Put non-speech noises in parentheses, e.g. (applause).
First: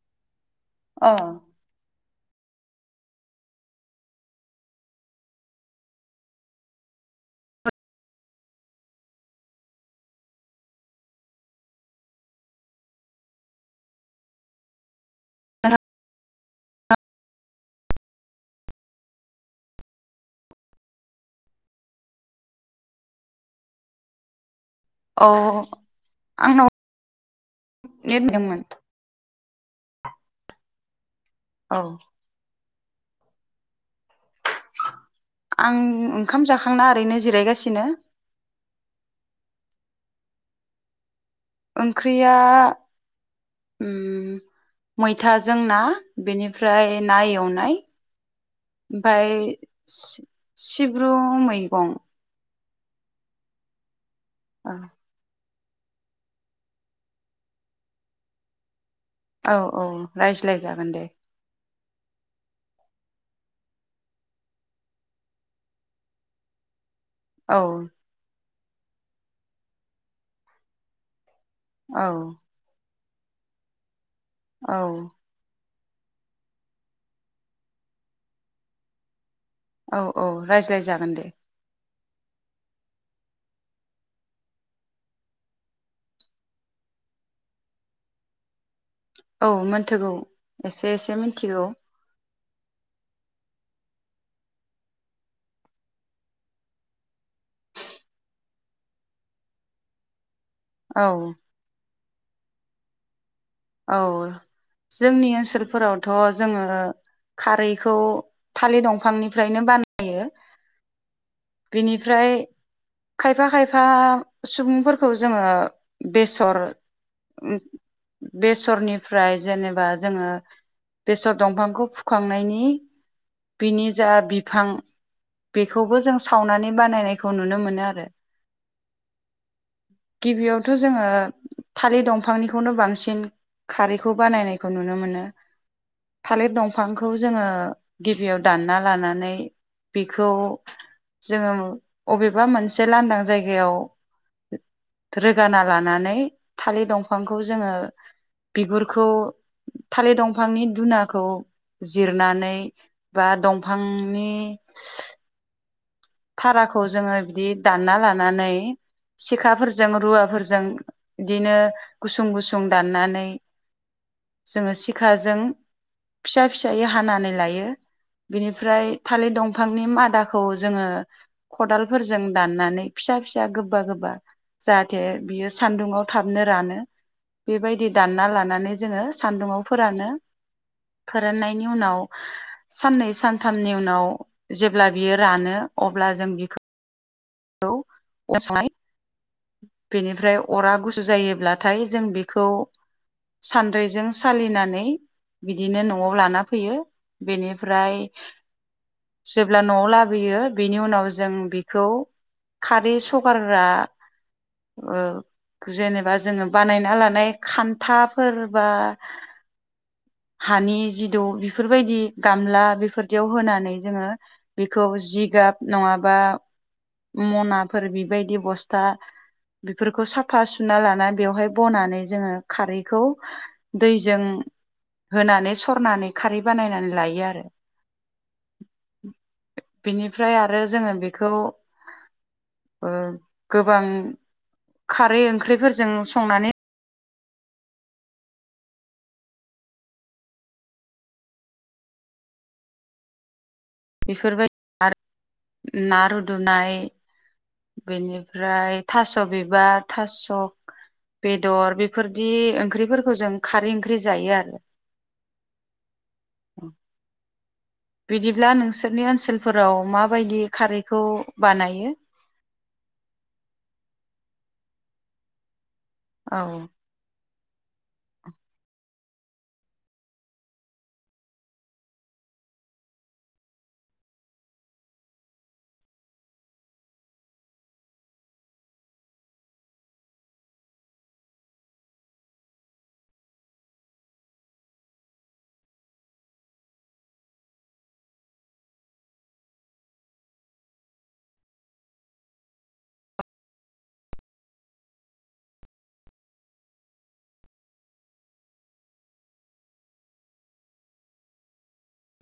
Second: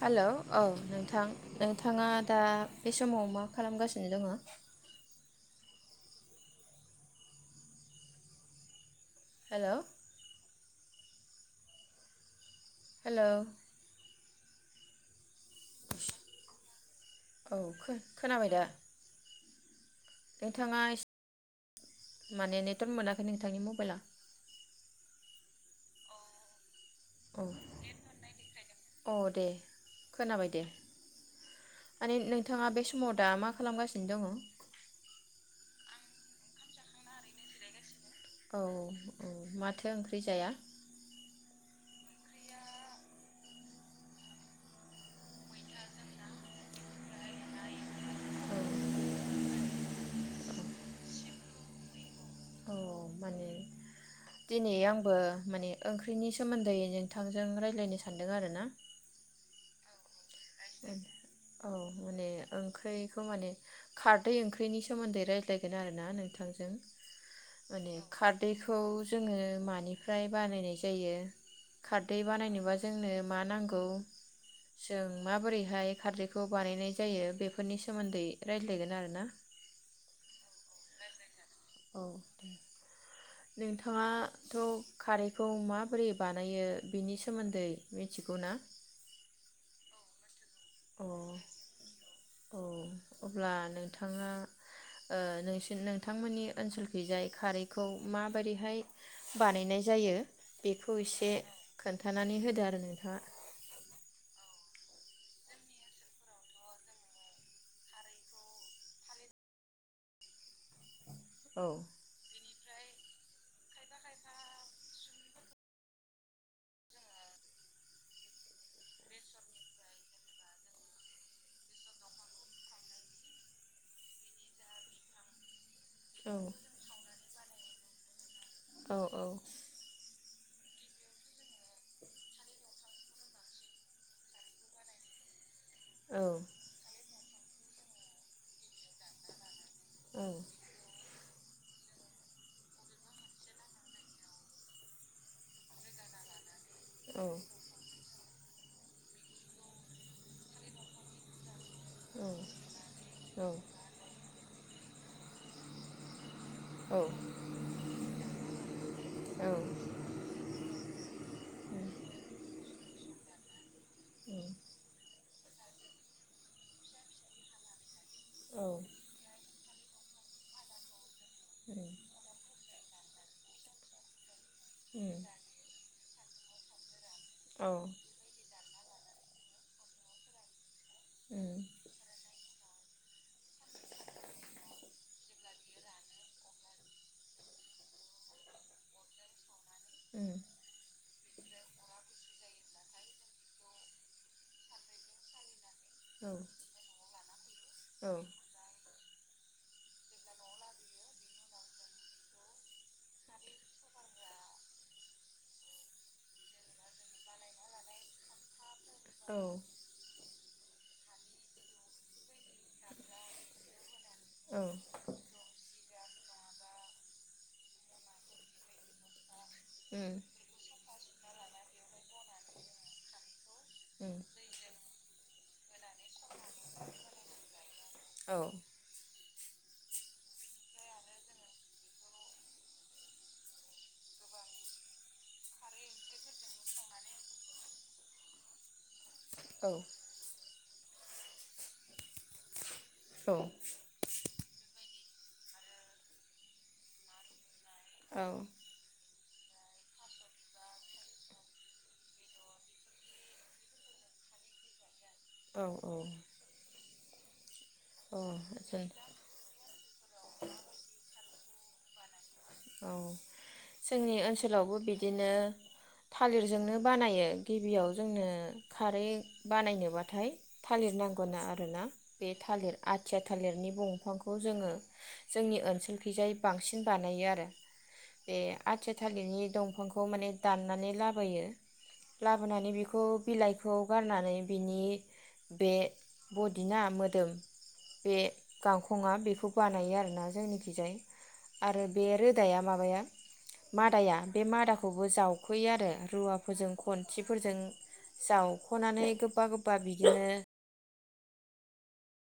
Hello. औ नोंथां नोंथाङा दा बे समाव मा खालामगासिनो दङ? हेल'। हेलौ। स औ खो खोनाबाय दा? नोंथाङा इस माने नेटवर्क मोनाखै नोंथांनि मबाइला। औ आंनाव नेट नांदोंमोन औ अ दे। खोनाबाय दे। औ माने नोंथाङा बे सम समाव दा मा खालामगासिनो? दङ औ आं ओं ओंखाम जाखांना ओरैनो जिरायगासिनो। औ औ माथो ओंख्रि जाया? ओंख्रिया उम मैथाजों ना बेनिफ्राय ना एवनाय ओमफ्राय सि-सिब्रु मैगं। औ माने दिनै आंबो माने ओंख्रिनि सोमोन्दै नोंथांजों रायलायनो सान्दों आरो ना। औ औ। रायज्लायजागोन दे। औ माने ओंख्रिखौ माने खारदै ओंख्रिनि सोमोन्दै रायज्लायगोन आरोना नोंथांजों। औ माने खारदै। दैखौ जोङो मानिफ्राय बानायनाय जायो। औ खारदै बानायनोबा जोंनो मा नांगौ। औ। बोरैहाय खारदैखौ बानायनाय जायो बेफोरनि सोमोन्दै रायज्लायगोन आरोना। औ औ रायज्लायजागोन दे। औ दे। नोंथाङाथ' खारैखौ माबोरै बानायो बेनि सोमोन्दै मिथिगौ ना? औ मोनथिगौ। एसे एसे मिनथिगौ। अ अब्ला नोंथाङा ओ नोंसि नोंथांमोननि ओनसोलखैजाय खारैखौ माबायदिहाय बानायनाय जायो? बेखौ औ एसे खोनथ थानानै होदो आरो नोंथाङा औ जोंनि ओनसोलफोरावथ' जोङो खारैखौ थालिर दंफांनिफ्रायनो बानायो औ बिनिफ्राय खायफा खाय फा सुबुंफोरखौ जोङो बेसर बेसरनिफ्राय जेनेबा जोङो बेसर दंफांखौ फुखांनायनि बिनि जा बिफां बेखौबो औ सावनानै बानायनायखौ नुनो मोनो आरो। औ गिबियाव थ' जोङो थालिर दंफांनिखौनो बांसिन खारैखौ बानायनायखौ नुनो मोनो। औ थालिर दंफांखौ जोङो गिबियाव दानना लानानै औ बेखौ औ औ जोङो अबेबा मोनसे लांदां जायगायाव रोगाना लानानै थालिर दंफांखौ जोङो बिगुरखौ थालिर दंफांनि दुनाखौ जिरनानै औ बा दंफांनि थाराखौ जोङो बिदि दानना लानानै सिखाफोरजों रुवाफोरजों बिदिनो गुसुं गुसुं दाननानै जोङो सिखा जों फिसा फिसायै हानानै लायो बिनिफ्राय थालिर दं फांनि मादाखौ जोङो खदालफोरजों दाननानै फिसा फिसा गोबा गोबा जाहाथे बियो सान्दुंङाव थाबनो रानो बेबायदि दानना लानानै जोङो सान्दुङाव फोरानो फोराननायनि उनाव साननै सानथामनि उनाव जेब्ला बियो रानो अब्ला जों बिखौ (unintelligible) बेनिफ्राय अरा गुसु जायो ब्लाथाय जों बेखौ सानद्रैजों सालिनानै बि दिनो न'आव लाना फैयो बेनि फ्राय जेब्ला न'आव लाबोयो बेनि उनाव जों बेखौ खारै सगारग्रा ओ जेनेबा जोङो बानायना लानाय खान्थाफोर बा हानि जिदौ बेफोरबायदि गामला बेफोरदियाव होनानै जोङो बेखौ जिगाब नङाबा मनाफोर बेबायदि बस्था बेफोरखौ साफा सुना लानानै बेवहाय बनानै जोङो खारैखौ दैजों होनानै सरनानै खारै बानायनानै लायो आरो बिनिफ्राय आरो जोङो बेखौ ओ गोबां खारै ओंख्रिफोरजों संनानै औ। औ। बेफोरबायदि आरो ना रुदुबनाय बेनिफ्राय थास' स' बिबार थास' बेदर बेफोरदि ओंख्रिफोरखौ जों खारै ओंख्रि जायो आरो। औ औ। बिदिब्ला नोंसोरनि ओनसोलफोराव माबायदि खारैखौ बानायो औ जोंनि ओनसोलावबो बिदिनो औ थालिरजोंनो बानायो। गिबियाव जोंनो खारै बानायनोबाथाय थालिर नांगौना आरो ना बे थालिर आथिया थालिरनि दंफांखौ जोङो जोंनि ओनसोलखैजाय बांसिन बानायो आरो। बे आथिया थालिरनि दंफांखौ माने दाननानै लाबोयो लाबोनानै बेखौ बिलाइखौ गारनानै बिनि बे बदि ना मोदोम बे गांखङा बेखौ बानायो आरोना जोंनिखिजाय आरो बे रोद रोदाया माबाया मादाया बे मादाखौबो जावख'यो आरो रुवाफोरजों खन्थिफोरजों जावख'नानै गोबा गोबबा बिदिनो